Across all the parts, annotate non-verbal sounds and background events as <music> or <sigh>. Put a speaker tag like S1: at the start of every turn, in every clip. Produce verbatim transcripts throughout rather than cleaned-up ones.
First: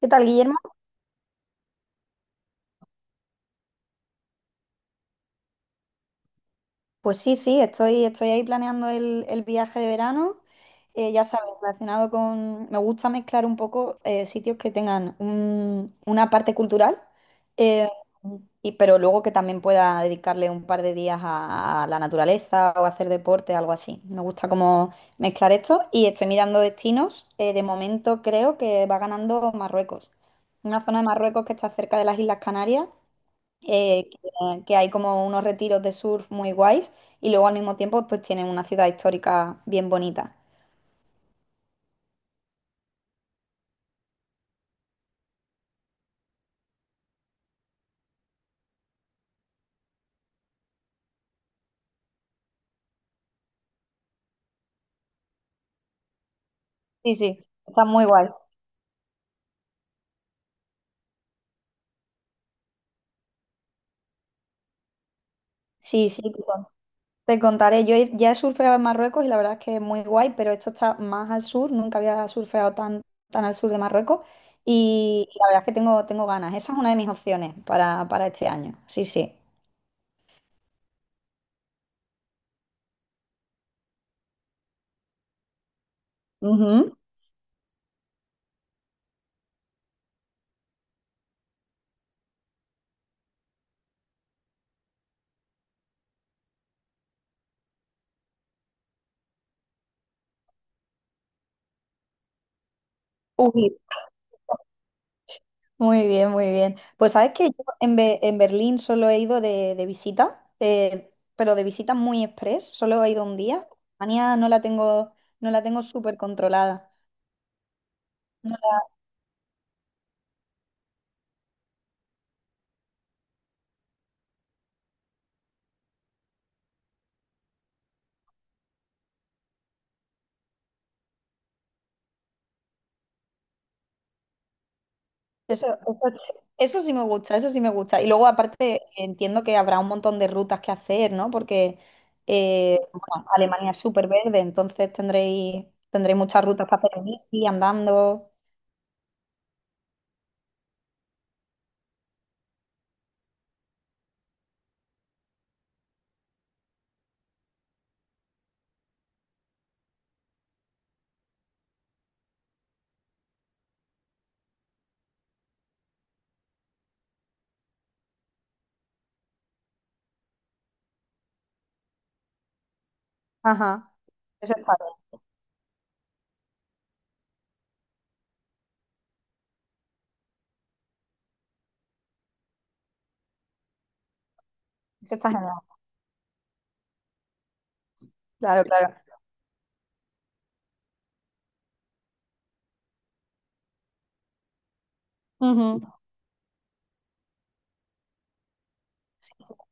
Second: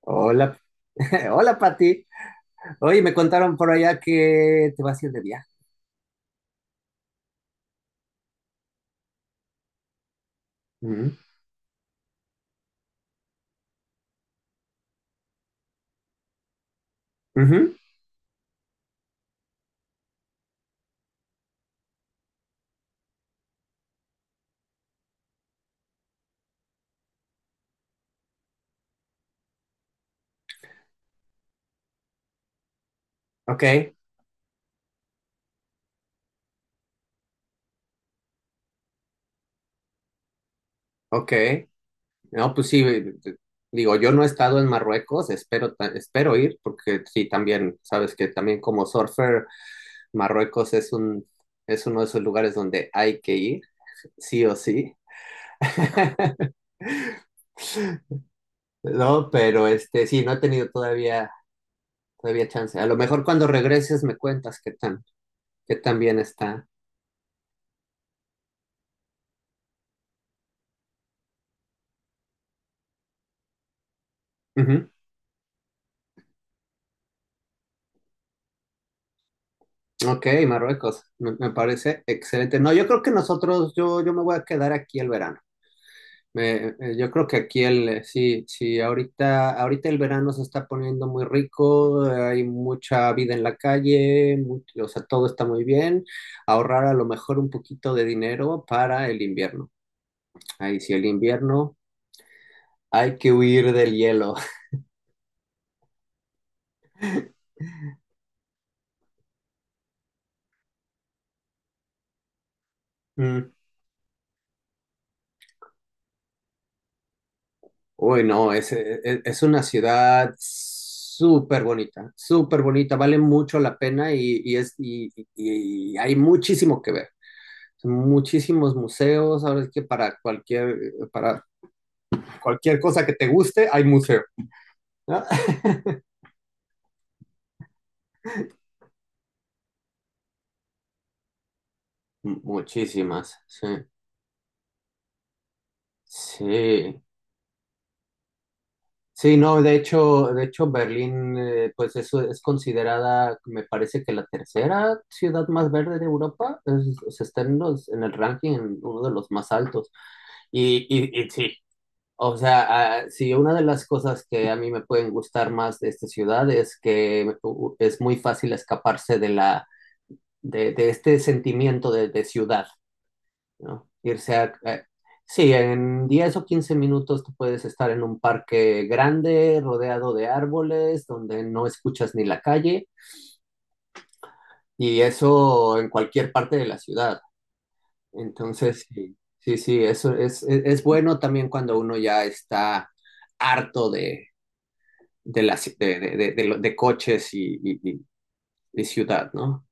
S1: ¿Qué tal, Guillermo?
S2: Hola, <laughs> hola Pati. Oye, me contaron por allá que te vas a ir de viaje.
S1: Pues sí, sí, estoy, estoy ahí planeando el, el viaje de verano.
S2: Ujú,
S1: Eh, ya sabes, relacionado con... Me gusta mezclar un poco eh, sitios que tengan un- una parte cultural,
S2: ujú.
S1: eh, y, pero luego que también pueda dedicarle un par de días a, a la naturaleza o hacer deporte, algo así. Me gusta como mezclar esto y estoy mirando destinos. Eh, de momento creo que va ganando Marruecos. Una zona de Marruecos que está cerca de las Islas Canarias
S2: Ok,
S1: eh, que, que hay como unos retiros de surf muy guays y luego al mismo tiempo pues tienen una ciudad histórica bien bonita.
S2: ok. No, pues sí, eh, eh, digo, yo no he estado en Marruecos, espero, ta- espero ir, porque sí, también, sabes que también como surfer. Marruecos es un, es uno de esos lugares donde hay que ir, sí o sí. <laughs>
S1: Sí, sí, está muy guay.
S2: No, pero este, sí, no he tenido todavía, todavía chance. A lo mejor cuando regreses me cuentas qué tan, qué tan
S1: Sí,
S2: bien
S1: sí, te, con-
S2: está.
S1: te contaré. Yo he- ya he surfeado en Marruecos y la verdad es que es muy guay, pero esto está más al sur, nunca había surfeado tan, tan al sur de Marruecos y, la verdad es que tengo, tengo ganas. Esa es una de mis opciones para, para este año. Sí, sí.
S2: Ok, Marruecos, me, me parece excelente. No, yo creo que nosotros, yo, yo me voy a quedar aquí el verano. Me-
S1: Ujú.
S2: eh, yo creo que aquí el, eh, sí, sí, ahorita, ahorita el verano se está poniendo muy rico, hay mucha vida en la calle, mu- o sea, todo está muy bien. Ahorrar a lo mejor un poquito de dinero para el invierno. Ahí sí, el invierno hay que huir
S1: Uy.
S2: del hielo.
S1: Muy bien, muy bien. Pues sabes que yo en, Be- en Berlín solo he ido de, de visita, eh, pero de visita muy express, solo he ido un
S2: <laughs>
S1: día. Alemania no la tengo, no la tengo súper controlada.
S2: Uy, no,
S1: No
S2: es,
S1: la-
S2: es, es una ciudad súper bonita, súper bonita, vale mucho la pena y, y es, y, y- y hay muchísimo que ver. Muchísimos museos, ahora es que para cualquier, para cualquier cosa que te guste, hay museo, ¿no?
S1: Eso, eso- eso sí me gusta, eso sí me gusta. Y luego aparte entiendo que habrá un montón de rutas que hacer, ¿no? Porque
S2: <laughs>
S1: eh, bueno,
S2: Muchísimas, sí.
S1: Alemania es súper verde, entonces tendréis, tendréis muchas rutas para hacer
S2: Sí.
S1: en bici, andando.
S2: Sí, no, de hecho, de hecho Berlín, eh, pues eso es considerada, me parece que la tercera ciudad más verde de Europa, es- se está en los- en el ranking, en uno de los más altos. Y, y, y sí, o sea, ah, sí, una de las cosas que a mí me pueden gustar más de esta ciudad es que u- u- es muy fácil escaparse de la, de, de este sentimiento de, de ciudad. ¿No?
S1: Ajá,
S2: Irse
S1: eso
S2: a...
S1: está
S2: eh,
S1: bien,
S2: sí, en diez o quince minutos tú puedes estar en un parque grande, rodeado de árboles, donde no escuchas ni la calle, y
S1: eso está genial.
S2: eso en cualquier parte de la ciudad.
S1: Claro,
S2: Entonces,
S1: claro.
S2: sí, sí, sí, eso es, es, es bueno también cuando uno ya está harto de, de, la ci-
S1: Ujú.
S2: de, de, de- de lo- de coches y, y- y- y ciudad, ¿no?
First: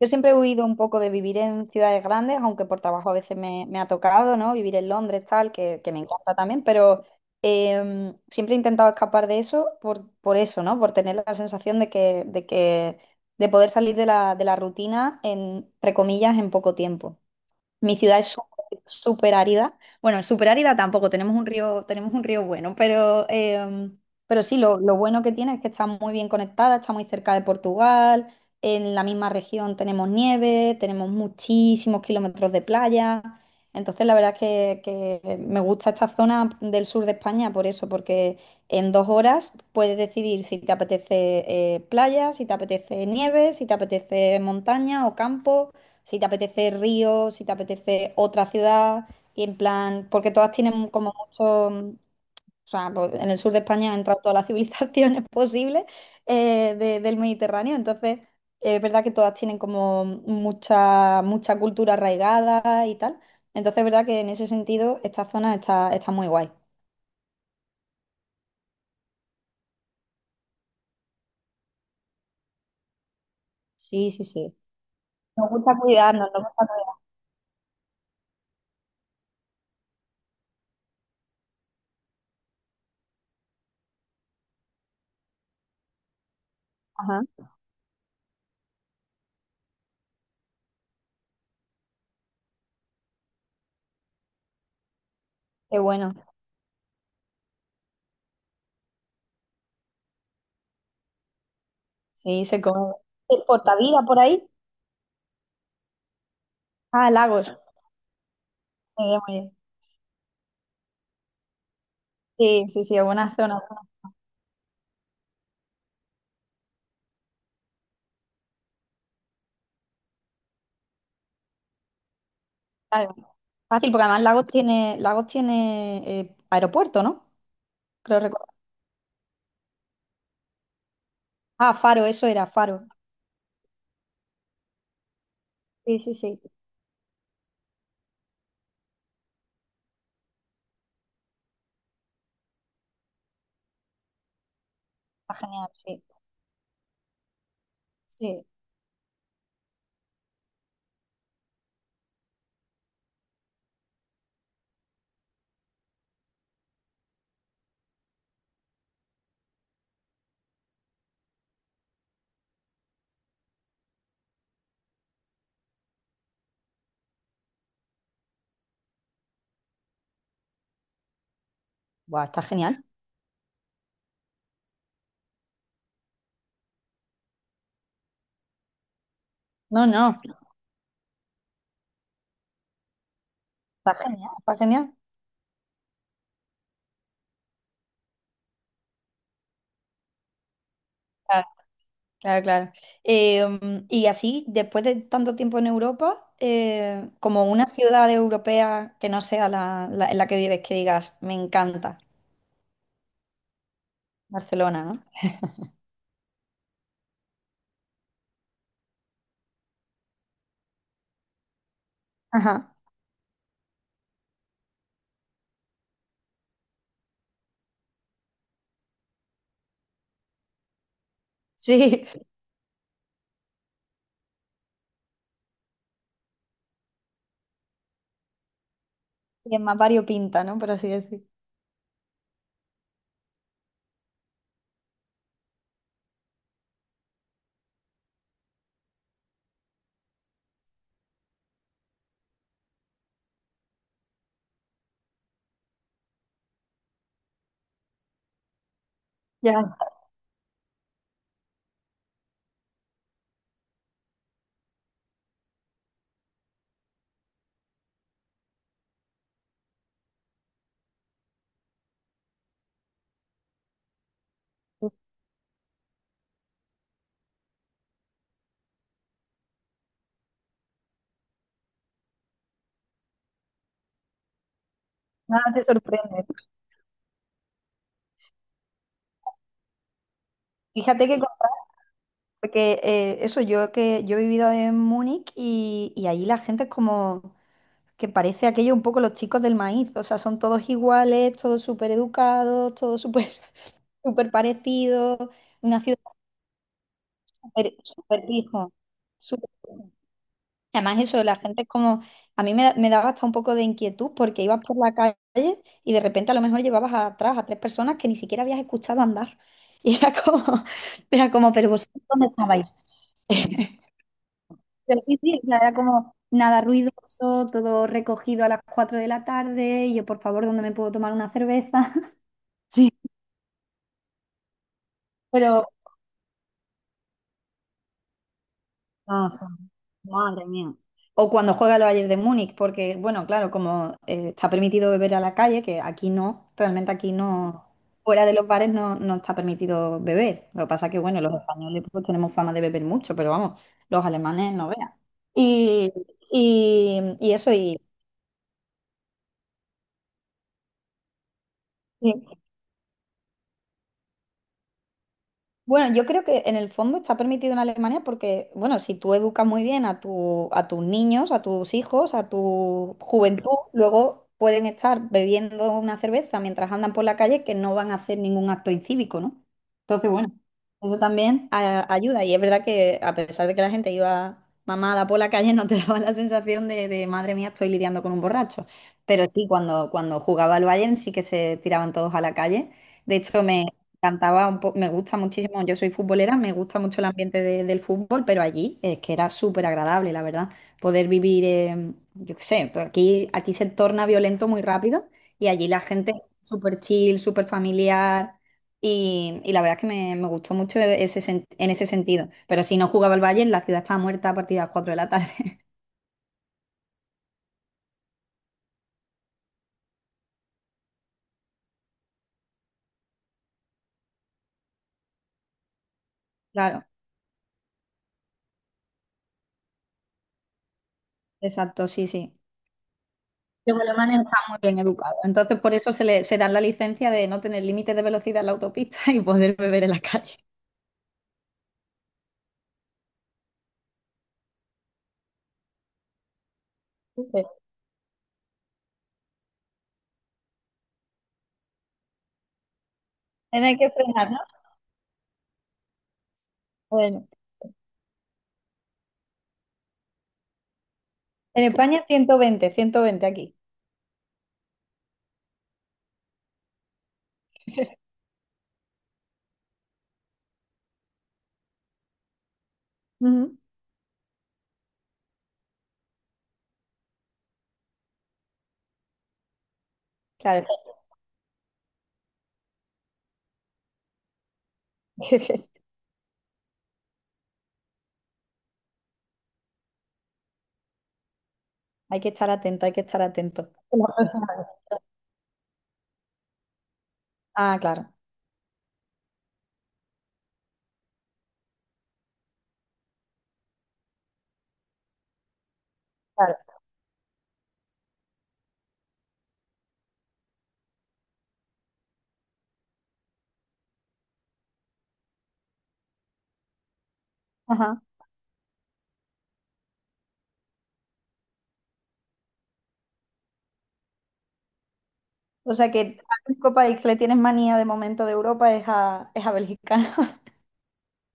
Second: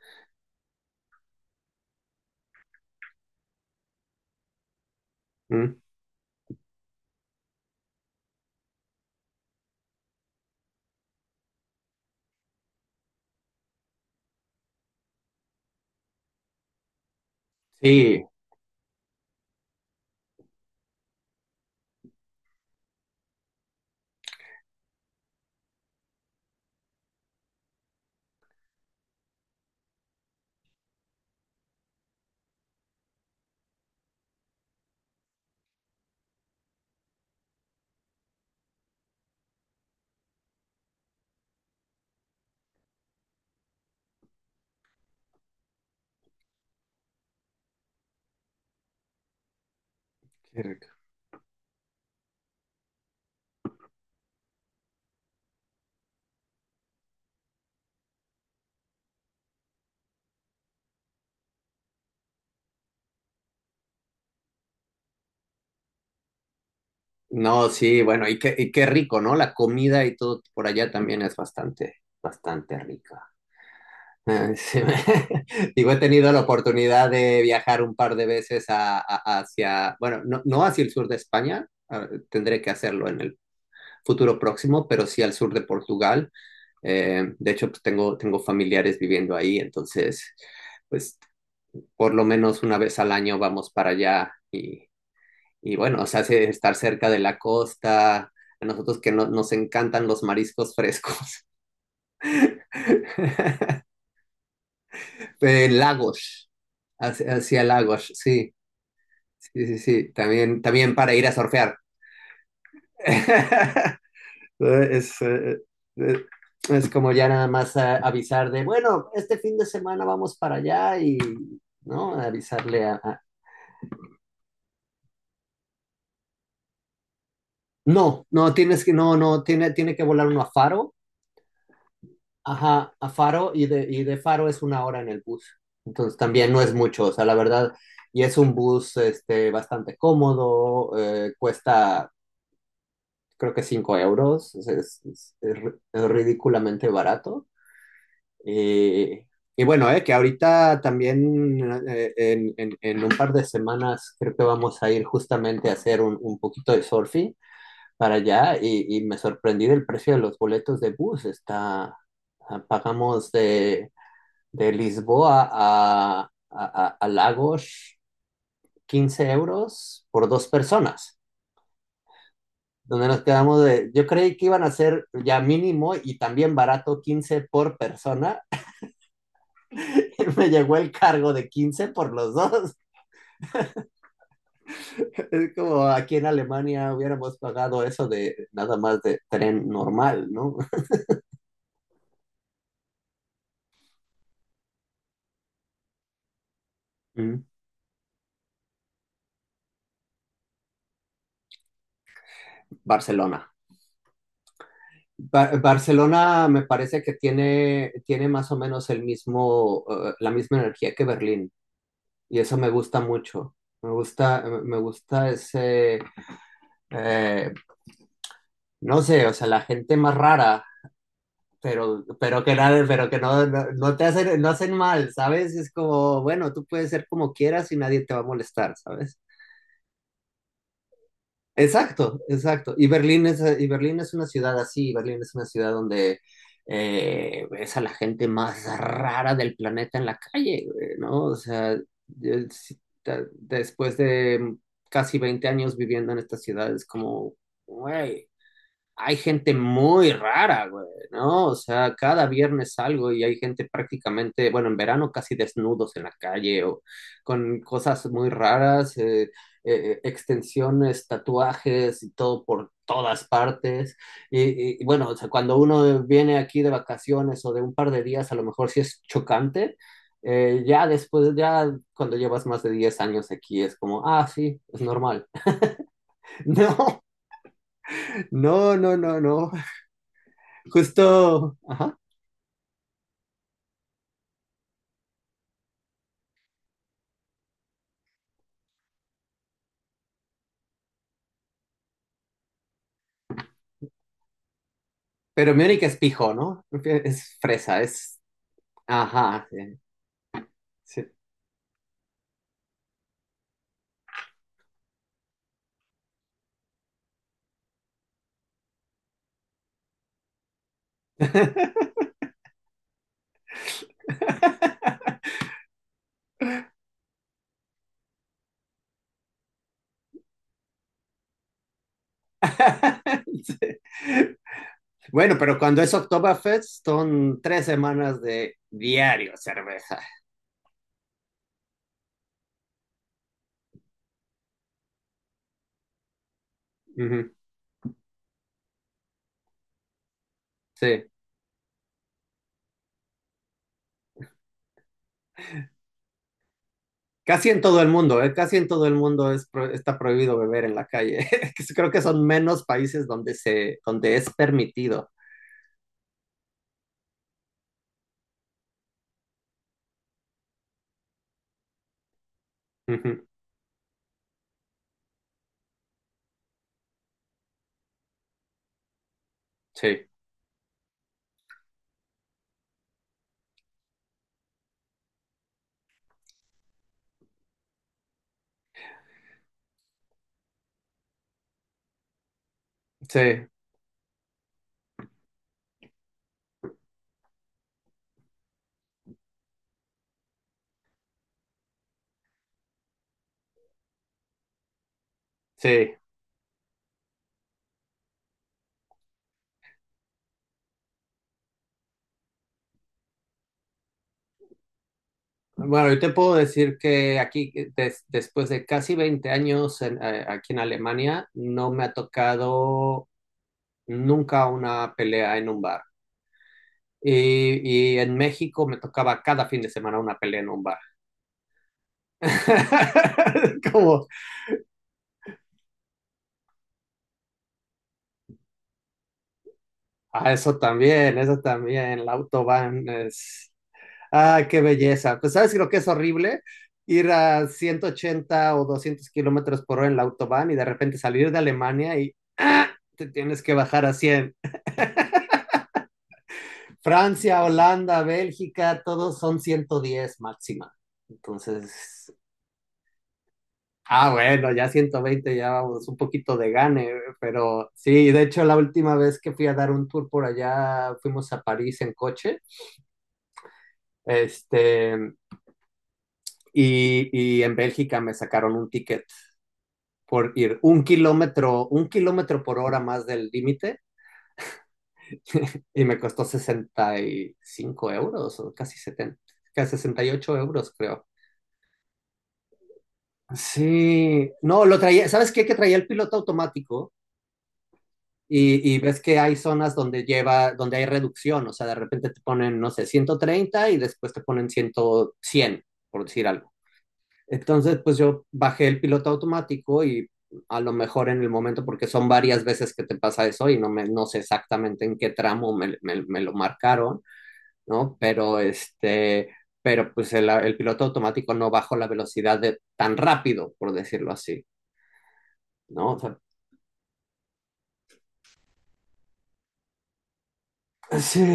S1: Yo siempre he huido un poco de vivir en ciudades grandes, aunque por trabajo a veces me, me ha tocado, ¿no? Vivir en Londres, tal,
S2: Mm.
S1: que, que me encanta también, pero em, siempre he intentado escapar de eso por, por eso, ¿no? Por tener la sensación de que, de que, de poder salir de la, de la rutina en, entre comillas, en poco tiempo. Mi ciudad
S2: Sí.
S1: es súper súper árida. Bueno, súper árida tampoco, tenemos un río, tenemos un río bueno, pero, eh, pero sí, lo, lo bueno que tiene es que está muy bien conectada, está muy cerca de Portugal, en la misma región tenemos nieve, tenemos muchísimos kilómetros de playa. Entonces, la verdad es que, que me gusta esta zona del sur de España por eso, porque en dos horas puedes decidir si te apetece eh, playa, si te apetece nieve, si te apetece montaña o campo. Si te apetece Río, si te apetece otra ciudad, y en plan, porque todas tienen como mucho, mm, o sea, pues, en el sur de España han entrado todas las <laughs> civilizaciones posibles eh, de- del Mediterráneo, entonces eh, es verdad que todas tienen como mucha, mucha cultura arraigada y tal, entonces es verdad que en ese sentido esta zona está, está muy guay.
S2: No, sí, bueno, y qué, y qué rico, ¿no? La comida y todo por allá también es bastante, bastante rica.
S1: Sí, sí,
S2: Ah,
S1: sí.
S2: sí,
S1: Nos gusta
S2: <laughs> digo, he
S1: cuidarnos,
S2: tenido la
S1: nos gusta cuidarnos.
S2: oportunidad de viajar un par de veces a- a- hacia, bueno, no, no hacia el sur de España, ah, tendré que hacerlo en el futuro próximo, pero sí al sur de Portugal.
S1: Ajá,
S2: Eh, de hecho, pues tengo, tengo familiares viviendo ahí. Entonces, pues por lo menos una vez al año vamos para allá y
S1: qué
S2: bueno, o
S1: bueno.
S2: sea, hace estar cerca de la costa, a nosotros que no, nos encantan los mariscos frescos. <laughs>
S1: Sí, se come. ¿Portavila por ahí?
S2: Eh, lagos,
S1: Ah,
S2: hacia,
S1: Lagos.
S2: hacia lagos, sí,
S1: Muy muy bien.
S2: sí, sí, sí, también, también para ir a surfear.
S1: Sí, sí, sí, es buena zona.
S2: <laughs> Es, eh, eh, es como ya nada más a- avisar de, bueno, este fin de semana vamos para allá y, ¿no? Avisarle a...
S1: Claro.
S2: a-
S1: Fácil, porque además Lagos tiene, Lagos tiene eh, aeropuerto, ¿no? Creo
S2: No,
S1: recordar.
S2: no, tienes que, no, no, tiene, tiene que volar uno a Faro.
S1: Ah, Faro, eso era Faro.
S2: Ajá, a Faro y de, y de Faro es una hora en el bus.
S1: Sí, sí,
S2: Entonces
S1: sí.
S2: también no es mucho, o sea, la verdad, y es un bus este, bastante cómodo, eh, cuesta creo que cinco euros, es, es-
S1: Está
S2: es- es
S1: genial,
S2: ri- es
S1: sí.
S2: ridículamente barato.
S1: Sí.
S2: Eh, y bueno, eh, que ahorita también eh, en, en- en un par de semanas creo que vamos a ir justamente a hacer un, un poquito de surfing para allá y, y me sorprendí del precio de los boletos de bus, está, ah, pagamos de... De Lisboa a, a, a- Lagos, quince euros por dos personas.
S1: Buah, está genial.
S2: Donde nos quedamos de, yo creí que iban a ser ya mínimo y también barato quince por persona.
S1: No,
S2: <laughs>
S1: no,
S2: Y me llegó el cargo de quince por los dos.
S1: está genial, está genial.
S2: Es como aquí en Alemania hubiéramos pagado eso de nada más de tren normal, ¿no?
S1: Claro, claro, claro. Eh, mm, y así, después de tanto tiempo en Europa, eh,
S2: Mm.
S1: como una ciudad europea que no sea la, la- en la que vives, que digas, me encanta
S2: Barcelona.
S1: Barcelona, ¿no?
S2: Ba- Barcelona me parece que tiene, tiene más o menos el mismo, eh, la misma energía que Berlín, y eso me
S1: Ajá. <laughs>
S2: gusta mucho. Me gusta, me gusta ese, eh, no sé, o sea, la gente más rara, pero,
S1: Sí,
S2: pero que nada, pero que no, no, no te hacen, no hacen mal, ¿sabes? Es como, bueno, tú puedes ser como quieras y nadie te va a molestar, ¿sabes?
S1: y es más variopinta, ¿no? Por así decir.
S2: Exacto, exacto. Y Berlín es, y Berlín es una ciudad así, Berlín es una ciudad donde eh, ves a la gente más rara del planeta en la calle, güey, ¿no? O sea, yo sí, ta- después de casi veinte años viviendo en esta ciudad, es como, güey, hay gente
S1: Ya.
S2: muy rara, güey, ¿no? O sea, cada viernes salgo y hay gente prácticamente, bueno, en verano casi desnudos en la calle o con cosas muy raras, eh, eh, eh, extensiones, tatuajes y todo por todas partes. Y, y, y bueno, o sea, cuando uno viene aquí de vacaciones o de un par de días, a lo mejor sí es chocante. Eh, ya después, ya cuando llevas más de diez años aquí, es como, ah, sí, es normal.
S1: Nada te sorprende.
S2: <laughs> No, no, no, no, no.
S1: Fíjate que contraste,
S2: Justo, ajá.
S1: porque eh, eso, yo que yo he vivido en Múnich y, y allí la gente es como que parece aquello un poco los chicos del maíz. O sea, son todos iguales, todos súper educados, todos súper <laughs> súper parecidos.
S2: Pero mi
S1: Una
S2: es
S1: ciudad
S2: pijo, ¿no? Es
S1: súper
S2: fresa, es.
S1: súper pija.
S2: Ajá, sí,
S1: Además,
S2: sí.
S1: eso, la gente es como, a mí me, da- me daba hasta un poco de inquietud porque ibas por la calle y de repente a lo mejor llevabas atrás a tres personas que ni siquiera habías escuchado andar. <laughs> Y era como, <laughs> era como, pero
S2: <laughs>
S1: vosotros, ¿dónde estabais? <laughs> Pero sí, sí, o sea, era como nada ruidoso, todo recogido a las cuatro de la tarde y yo, por favor, ¿dónde me puedo tomar una cerveza? <laughs> Sí,
S2: Sí. Bueno, pero
S1: pero...
S2: cuando es Oktoberfest son tres semanas de
S1: No,
S2: diario cerveza.
S1: madre mía. O cuando juega el Bayern de Múnich, porque, bueno, claro, como eh, está permitido beber a la calle, que aquí no, realmente aquí
S2: Ujú,
S1: no, fuera de los bares no, no está permitido beber. Lo que pasa que,
S2: sí.
S1: bueno, los españoles pues tenemos fama de beber mucho, pero vamos, los alemanes no vean. Y, y, y
S2: Casi
S1: eso,
S2: en
S1: y,
S2: todo el mundo, ¿eh? Casi en todo el mundo es pro- está prohibido beber en la calle. <laughs> Creo que son menos países donde se, donde es permitido.
S1: bueno, yo creo que en el fondo está permitido en Alemania porque, bueno, si tú educas muy bien a tu, a tus niños, a tus hijos, a tu
S2: Ujú.
S1: juventud, luego pueden estar bebiendo una cerveza mientras andan por la calle que no van a hacer ningún acto incívico, ¿no?
S2: Sí,
S1: Entonces, bueno, eso también a- ayuda. Y es verdad que a pesar de que la gente iba mamada por la calle, no te <laughs> daba la sensación de, de, madre mía, estoy lidiando con un borracho. Pero sí, cuando, cuando jugaba al Bayern sí que se tiraban todos a la calle. De hecho,
S2: sí,
S1: cantaba un po- me gusta muchísimo, yo soy futbolera, me gusta mucho el ambiente de- del fútbol, pero allí es que era súper agradable, la verdad, poder vivir, eh, yo qué sé, pues aquí, aquí se torna violento muy rápido y allí la
S2: sí.
S1: gente es súper chill, súper familiar y, y la verdad es que me, me gustó mucho ese, sen- en ese sentido, pero si no jugaba el Bayern, la ciudad estaba muerta a partir de las cuatro de la tarde. <laughs>
S2: Bueno, yo te puedo decir que aquí, eh, des- después de casi veinte años en- eh, aquí en Alemania, no me ha tocado nunca una pelea en un bar.
S1: Claro,
S2: Y, y en México me tocaba cada fin de semana una pelea en un bar.
S1: exacto, sí, sí.
S2: <laughs>
S1: Que los
S2: Como,
S1: alemanes están muy bien educados. Entonces, por eso se le, se dan la licencia de no tener límites de velocidad en la autopista <laughs> y poder beber en la
S2: ah,
S1: calle.
S2: eso también, eso también, la autobahn es. Ah, qué belleza. Pues sabes lo que es horrible ir
S1: Sí.
S2: a ciento ochenta o doscientos kilómetros por hora en la autobahn y de repente salir de Alemania y te tienes que
S1: Tener
S2: bajar
S1: que
S2: a
S1: frenar,
S2: cien.
S1: ¿no? Bueno,
S2: Francia, Holanda, Bélgica, todos son ciento diez máxima.
S1: en España
S2: Entonces,
S1: ciento veinte, ciento veinte aquí.
S2: ah, bueno, ya ciento veinte ya vamos un poquito de gane, pero sí, de hecho la última vez que fui a dar un tour por allá, fuimos a París en coche,
S1: Ujú.
S2: este, y, y en Bélgica me sacaron un ticket por ir
S1: Claro,
S2: un kilómetro, un kilómetro por hora más del límite y
S1: <laughs>
S2: me costó sesenta y cinco euros o casi setenta, casi sesenta y ocho euros creo.
S1: hay que estar atento, hay que estar atento. La
S2: Sí,
S1: próxima
S2: no,
S1: vez.
S2: lo traía, ¿sabes qué? Que traía el piloto automático
S1: Ah, claro,
S2: y, y ves que hay zonas donde lleva, donde hay reducción, o sea, de repente te ponen, no sé, ciento treinta y después te ponen cien, cien, por decir algo.
S1: claro.
S2: Entonces, pues yo bajé el piloto automático y a lo mejor en el momento, porque son varias veces que te pasa eso y no, me, no sé exactamente en qué tramo me, me, me lo marcaron, ¿no?
S1: Ajá.
S2: Pero este, pero pues el, el piloto automático no bajó la velocidad de, tan rápido, por decirlo así.
S1: O sea
S2: ¿No? O
S1: que
S2: sea.
S1: al único país que le tienes manía de momento de Europa es a, es a Bélgica. <laughs>
S2: Sí,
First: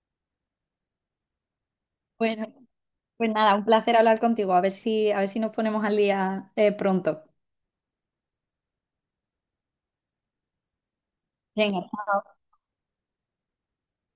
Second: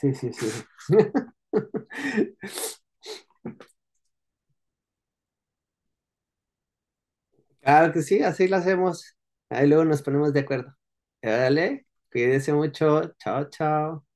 S2: sí, sí, sí.
S1: Bueno,
S2: <laughs>
S1: pues nada, un placer hablar contigo. A ver si, a ver si nos ponemos al día eh, pronto.
S2: Claro que sí, así lo hacemos. Ahí luego nos ponemos de acuerdo.
S1: Venga,
S2: Dale, cuídense mucho. Chao, chao.